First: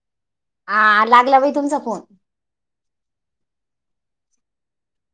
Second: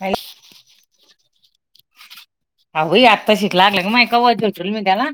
हाईत. हा लागला भाई तुमचा फोन. अहई आत्ता शिकला लागला ग माय का वात घेच मी त्याला.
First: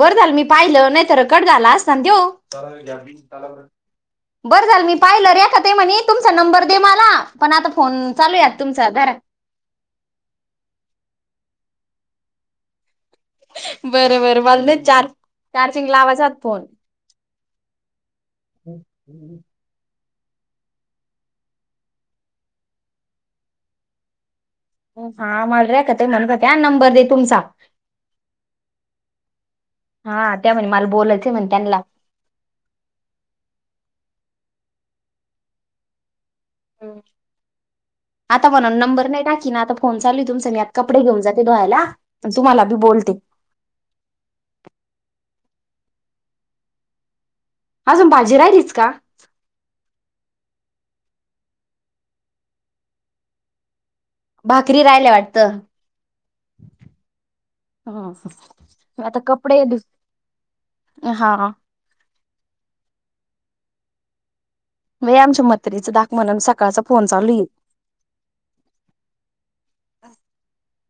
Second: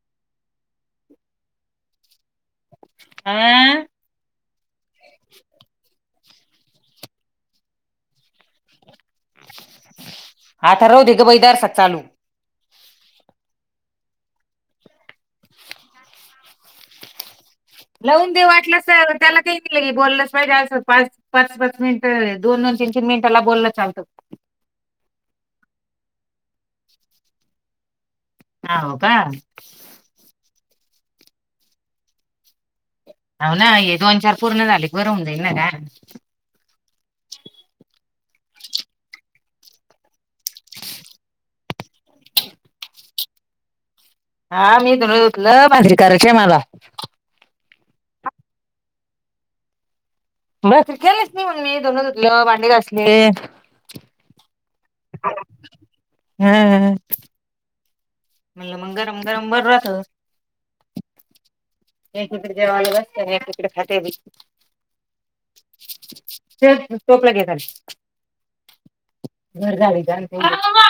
बरं झालं मी पाहिलं नाहीतर क झाला असता देव. अ बरं झालं मी पाहिलं रेखाताई म्हणे तुमचा नंबर दे मला पण आता फोन चालूयात तुमचा घर. हा तर रह बईदारात लू. बर बर वाल नाही चार् चार्जिंग लावायचा फोन. लावून दे वाटलंस त्याला काही. लगे बोललंच पाहिजे अस पाच पाच पाच मिनिट दोन दोन तीन तीन मिनिटाला बोललं चालतं. हा मला रेखाताई म्हणत होत्या नंबर दे तुमचा. हव का. हा त्या म्हणे मला बोलायचं म्हण त्यांना. हो ना हे दोन चार पूर्ण झाले बरं होऊ जाईल ना का. ह आता म्हणून नंबर नाही टाकी ना आता फोन चालू तुमचा. तर मी आत कपडे घेऊन जाते धोवायला पण तुम्हाला बी बोलते. हा मी धुणं धुतलं भाकरी करायची हाय मल. अजून भाजी राहिलीच का. भाकरी केलेत म्हणून मी धुणं धुतलं भांडी घासलेत. भाकरी रायला वाटत. हा म्हणलं मग आता गरम गरम कपडे बरं दस राहतं हा. एकीकडे जेव्हाला बसते एकीकडे खटे बी. बाई आमच्या मत्रीचा दाक म्हणून चल सकाळचा फोन टोपला चालू घे येईल. खाली. घर झााडी द [inaudible]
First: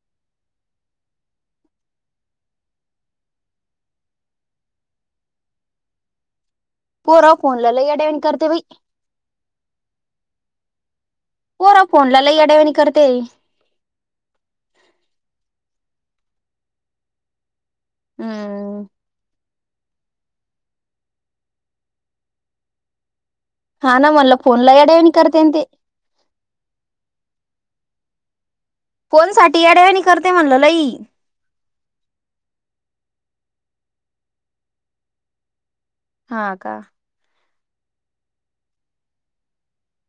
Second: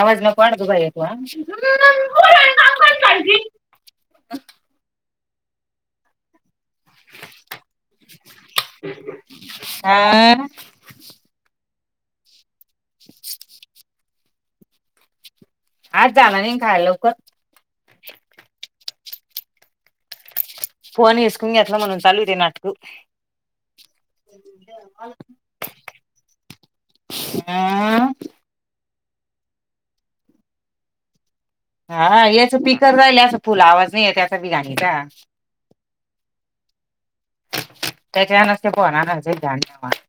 आवाज नको वाटतयं बई कोण [unintelligible] पोरा फोनला लई येड्यावाणी करते बाई. हा, पोरा फोनला येड्यावनी [inaudible] आजे जाणाराय काय लवकर. हम्म. फोन येसकावून घेतला म्हणून चालू दे नाटक हा ना मणला फोनला येड्यावणी करतेन ते. [inaudible] फोन साठी येड्यावाणी करते म्हणल लई. हा याच पिकर राहिल अस फुल आवाज नाही आहे त्याचा बिराणीचा. हा का? त्याच्या नंतर फोन आणायच [unintelligible]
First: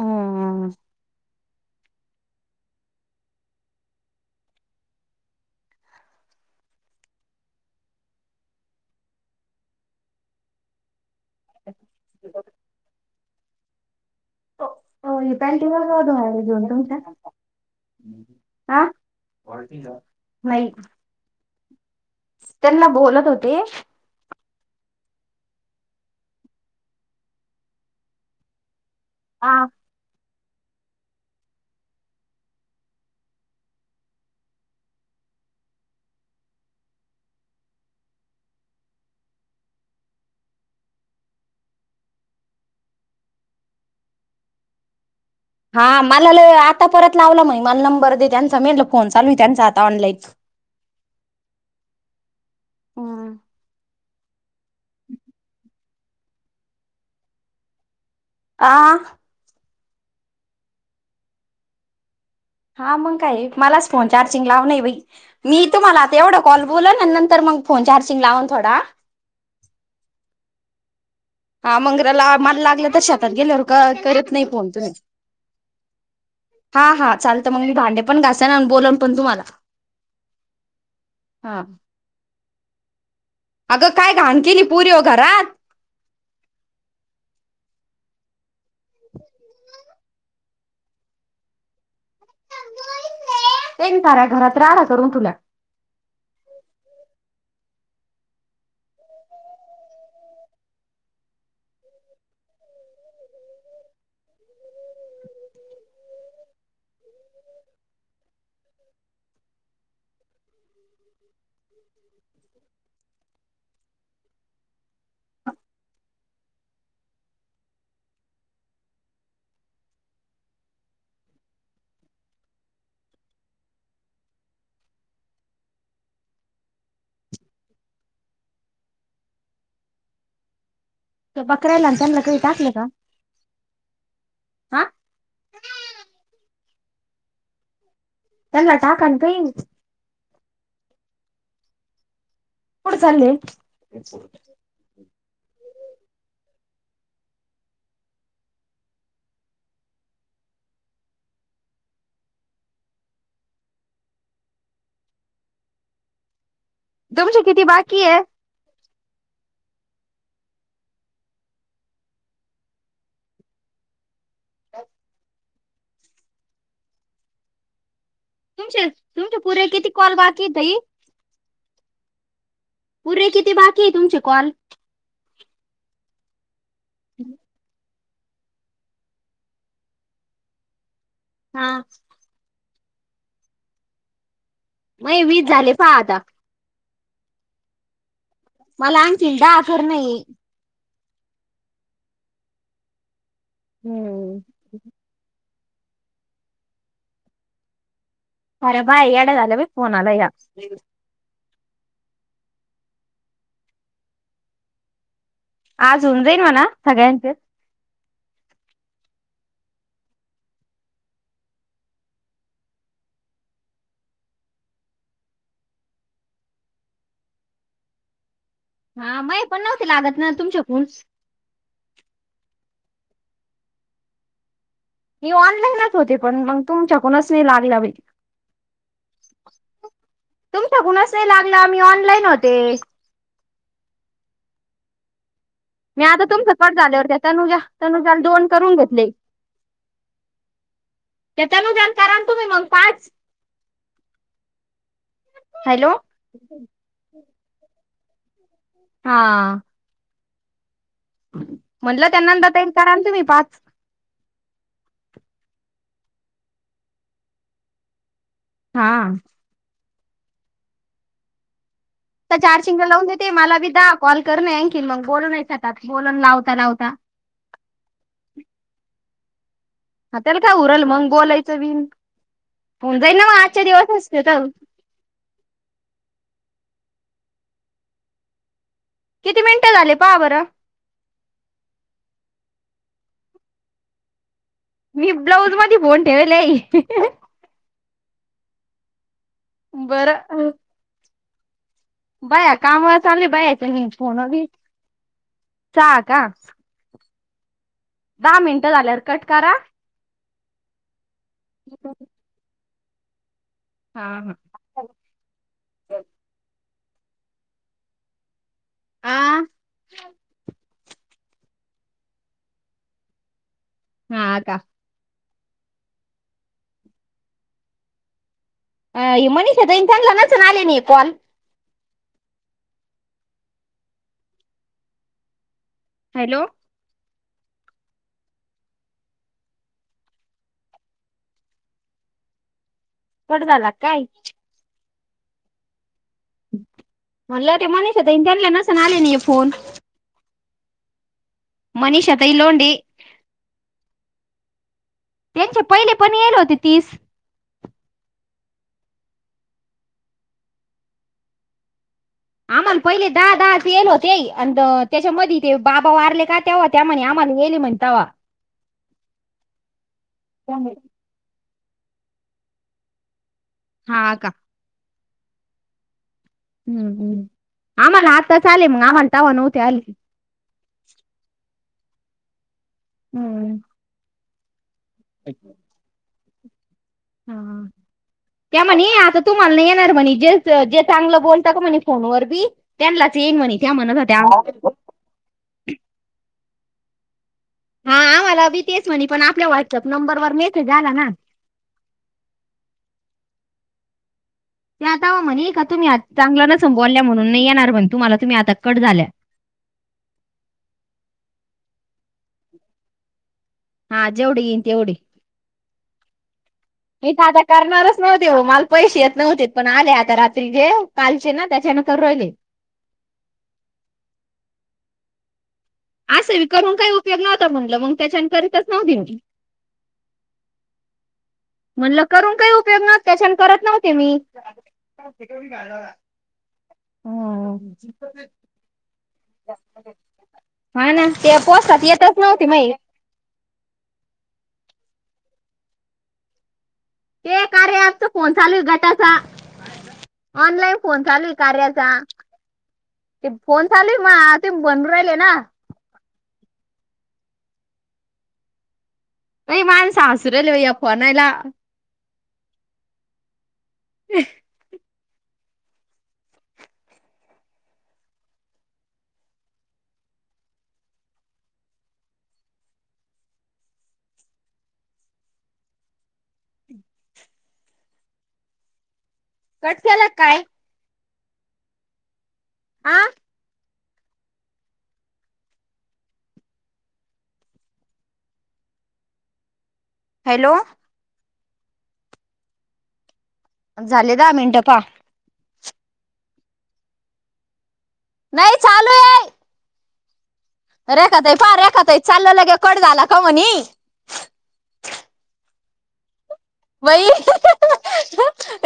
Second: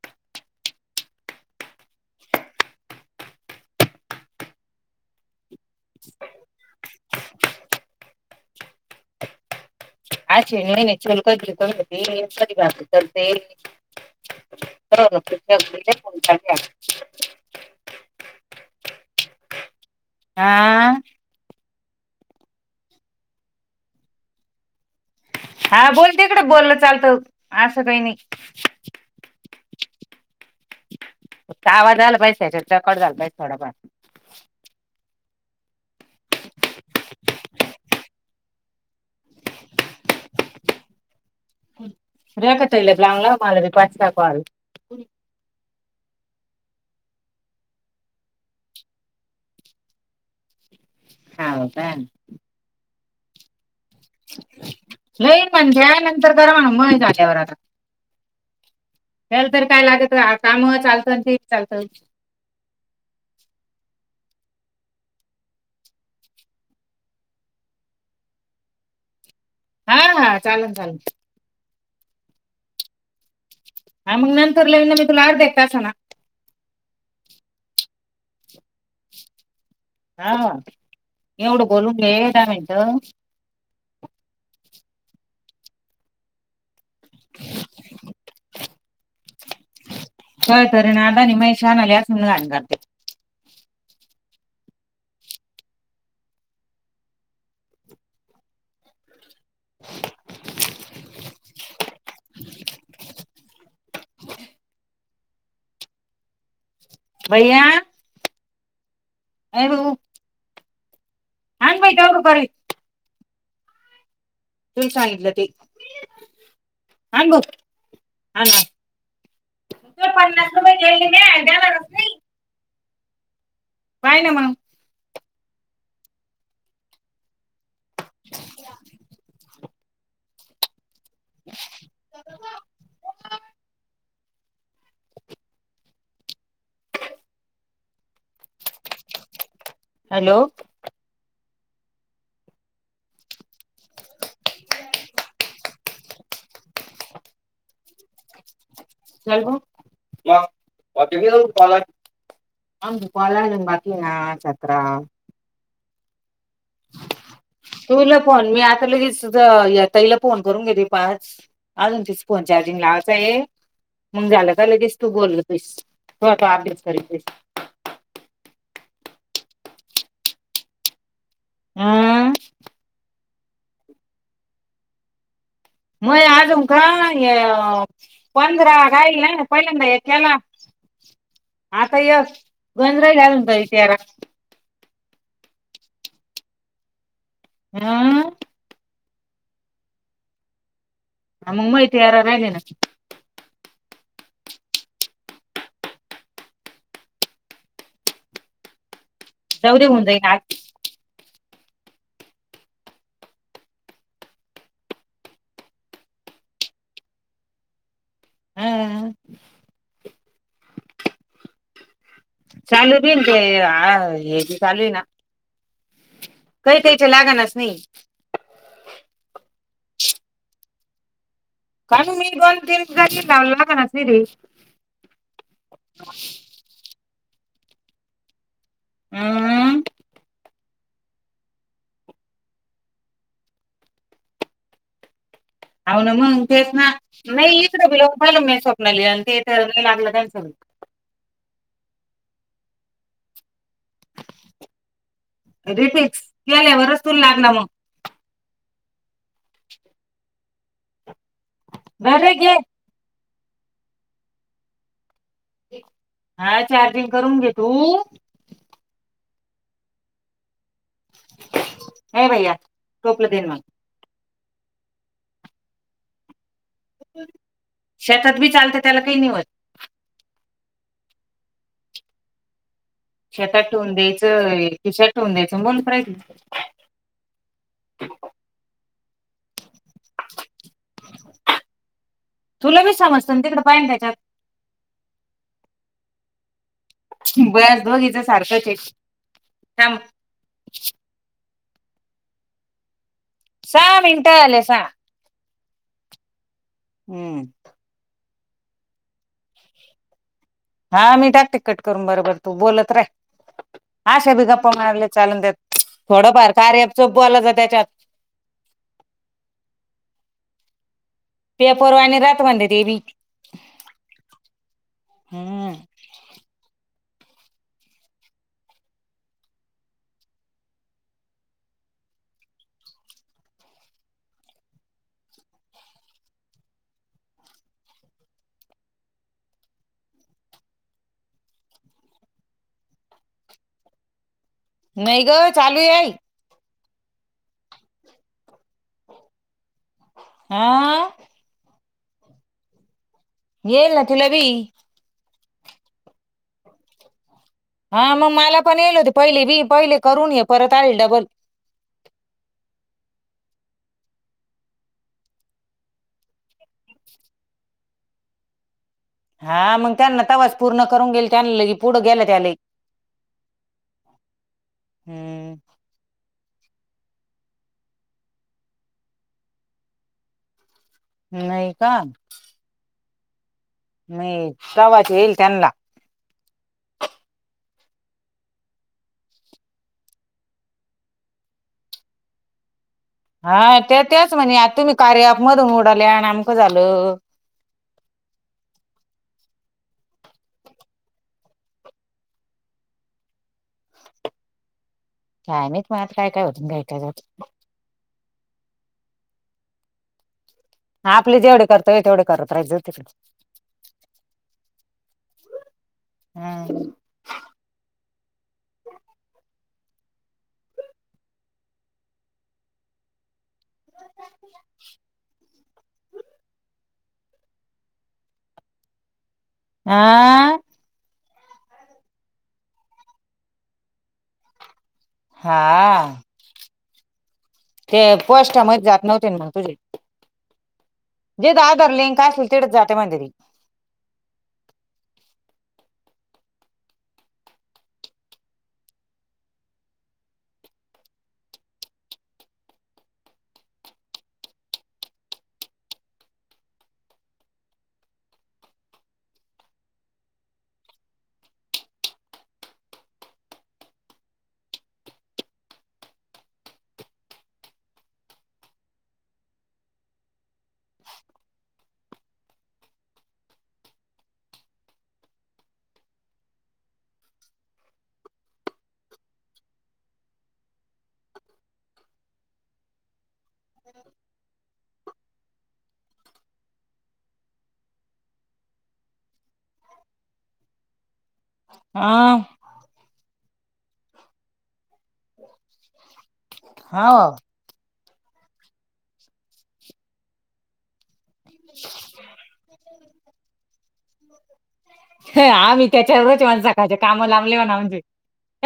हम्म. [inaudible] आ्छ नाहीय नाही चल क कमी होती सरी बाात चलते. हो ही पॅन्टी बघा [unintelligible] आ? [unintelligible] नाही. हा त्यांना बोलत होते. हा बोल तिकडं बोललं चालतं असं काही नाही. हा. फक्त आवाज आला पाहिजे त्याच्यात रेकॉर्ड झालं पाहिजे थोडफार. रेखा ताईला चांगला मला द्या पाच सहा कॉल. हा मला लई आता परत लावला मई मला नंबर दे त्यांचा मी म्हणलं फोन चालू आहे त्यांचा आता ऑनलाईक. हाव काय? हम्म लई पण घ्या नंतर करा म्हणा मय झाल्यावर आता. आ? हेला तर काय लागत आता म चालतं ते बो चालतं. हा मग काय मलाच फोन चार्जिंग लाव नाही बाई मी तुम्हाला आता एवढा कॉल बोलन आणि नंतर मग फोन चार्जिंग लावून थोडा हा चालन -चालन. हा मंगराला मला लागलं तर शेतात गेल्यावर क हा करत मग नाही नंतर फोन लई तुम्ही. ना मी तुला अर्ध्या एक तासाना हा -हा चालत मग मी भांडे पण घासन अन् बोलन पण तुम्हाला. हा हा एवढं बोलून घे धा मिनटं. अगं काय घाण केली पुरी ओ घरात. [inaudible] का तरी नादाने महे शानाल्या अस मंग अंगाते तीन तारा घरात राडा करून ठेवला. भैया ए भाऊ आनबाई तेवढ परीत तुम्ही सांगितलं ते आण भऊ आण आण. तुझ पन्नास रुपये घेयली म्या अन द्यायला रात नई. बाय ना मग [inaudible] बकऱ्यालां त्यांना कायं टाकलं कां त्यांना टाकां नां बंईन हॅलो कुंठे चालले [inaudible] [unintelligible] हॅलो मांज देऊं कां बाजांर बाकी नां संतरा तुमचे किती बाकी ठूनं आहे फोन मी आंता लगेच ताईला फोन करूंन घेते पांच अजूंन तिचं फोन चार्जिंग लावचंय आहे मंग झालं कां लगेच तूं बोललं तीस तूं तो अभ्यांस करीस घे तुंमचे -तुंमचे पुरे किती कॉल बाकी आहेतं ओ ताई हम्मं पुरे किती बाकी आहे तुमचे कॉल मंये आजुंन कायं हे अं पंधरा कांहीं पहिल्यांदा एक केलां हा आंता एक गणं राहिले बाई अजूंन तेरां मंये वीस झाले पहां आतां रं मलां आणखीन दहा करंण आहे हं बाई मंग माहित तेरा राहिलं नां हम्मं साऱ्या बायां येडयां झालं बाई जाऊ दे फोना होऊन ले जाईन यां आज आंज होऊन जाईन म्हणां सगळ्यांचे हम्मं चालूं बी ते अं हेंच चालूं आहे नां कांहीं कांहींचे लागणांरच नाहीं हां मये पणं नव्हती लागतं नां तुमच्यांकूंण बालूं मी दोन तीन जशी लावण्यां लागतं नां सिरी मी ऑनलाईनच होते पणं मंग तुमच्यां फोनचं नाही लागलां बाई अ तुमच्यां फोन चं नाहीं लागलां मी ऑनलाईन होते हो मी ना आंता म्हणून तुमच्या तेच फोन ना झाल्यांवर नाही त्यांतनुजा इकडे बी लावून त्यांतनुजालां दोन पाहिलं फोन मी करूंन स्वप्नाली घेतले आणि ते तर नाही लागलं त्यांचं त्यांतनुजाले करांण मंग तुम्हीं पांच हॅलो रिफे्स केल्यांवरचं तुले लागलां मंग हां [unintelligible] म्हटलं त्यां बरे नंदा घे ताईन लां करांन तुम्हीं पांच हां चार्जिंग करूंन घे तूं हां हे तरं भैया चार्चिंगला लावूंन देते टोपलं दे ना मलां मग बी दहा कॉल करूंन आणखि मंग बोलूंनये शकतं बोलूंन लावतां लावतां शेतात बी चालतं त्यांला कांहीं नाहीं होतं हं त्यांला कायं उरलं मंग बोलायचं विण होऊन जाई नां मंग आजच्यां दिवसं असते तरं की शर्टवूंन द्यायचं बरांय किती मिनिटं झाले पहा बरं तुले बी समजतं नां तिकडं पायन त्यांच्यात मी ब्लाऊंज मध्यें फोन ठेवल आहे ब्यास बघीचं सारखं बरं बाया काम व चालली बाई सहा मिनटं झाले सहा का हम्म दहा मिनटं झाल्या कट करा हा मी टाक टिकिकट करून बरोबर तू बोलत रे हा शेभीगा मारले चालून त्यात थोडंफार कार्याप स आला त्याच्यात आं पेपरवा आणि रत बन तेवी हा आता हम् अ ह मनीषा दन चांगला नच आले नाही कॉल हॅलो ड झाला काय नाही ग चालू आहेई म्हणलं ते मनीष होता त्यांला नसन आले नाही फोन आ मनीष आता इ लोंडे येल ना तिला बी त्यांचे पहिले पण येल होते तीस हा मग मला पण येल होते पहिले बी पहिले करून ये परत आलेल डबल आम्हाला पहिले दहा दहाच गल होते अंत त्याच्यामध्येध ते बाबा वारले का तेव्हा त्यामा आम्हाला येले म्हण तवा हा मग त्यांना तवास पूर्ण करून गेल त्यां ल पुढं गेलं त्याला हा का हम् हम् हम्म आम्हाला आातता आले मग आम्हाला तवा नव्हते आली नाही का हम्म मी प्रवाच येईल त्यांना हा. त्या म्हणे आता तुम्हाला नाही येणार म्हणे जे जे चांगलं बोलत का म्हणे फोनवर बी त्यांलाच येंग म्ह त्या म न त्या कार्या मधून उडाले आणि आमकं झालं हा आम्हाला बी तेच म्हणे पण आपल्या व्हॉट्सअप नंबर वर मेसेज आला ना ते आतावा म्हणे का काय माहित तुम्ही आ मग आता काय काय चांगलं न होतं आणि काय काय संबोवल्या जात म्हणून नाही येणार म्हण तुम्हाला तुम्ही आता कट झाल्या आपले जेवढे करतोय तेवढे करत राहाजो तिकडे हा जेवढी येईन तेवढी तिकडे इथ आता करणारच नव्हते हो मला पैसे येत नव्हते पण आले आता रात्री जे कालचे ना त्याच्यानंतर रोहिले असे करून काही उपयोग नव्हता म्हटलं मग त्याच्या करीतच नव्ह दिनी आ म्हणलं करून काही उपयोग नव्हत त्याच्यान करत नव्हते मी. हा हम्. ते पोस्टा मध्ये जात नव्हते ना मग तुझे हाय ना ते जिथं पोस्टात आधार येतच लिंक असेल नव्हते माई [unintelligible] ते कार्य ॲपचा फोन चालू आहे गटाचा. ऑनलाईन फोन चालूय कार्याचा. ते फोन चालूय मा ते बनू राहिले ना? नाही माया सासुराले भय् फोन आयला. [inaudible] कट केला काय? आं? हॅलो! हा झाले दहा मिनटं पाहा. हाव? नाही चालू आहे. रेखाताई पाह रेखाताई चाललय लगेच कट झाला का म्हनी. हे आम्ही त्याच्या रोज माणसा खायच्या बाई काम लांबले म्हणा म्हजे.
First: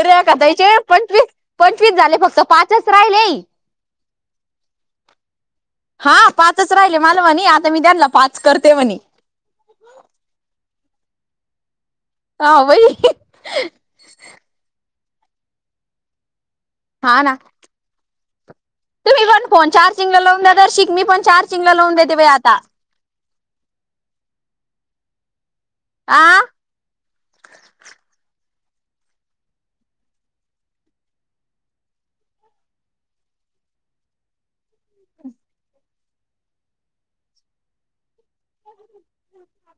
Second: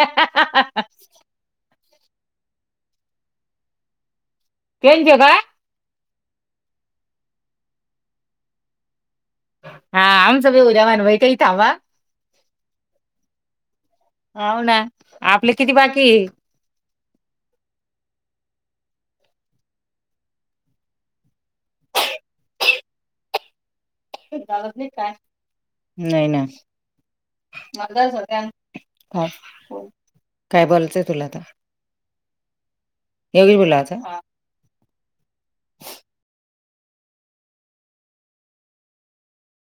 रेखाताईचे पंचवीस पंचवीस झाले फक्त. पाचच राहिले. तेनचे काय? हा पाचच राहिले मला म्हणे आता मी त्यानला पाच करते म्हणी. हा आमच बी उद्या व्हान व्हयती थांबा. हा भाई हाव ना आपले किती बाकीय? हा ना. तुम्ही पण फोन चारचिंग लावून दे तर शिक मी पण चारचिंगला लावून देते बा आता. हे काढत नाही क काय? नाही आ ना. म अता काय सध्या? काय? काय बोलचंय तुला आता. हे बी बोलाचं. हा.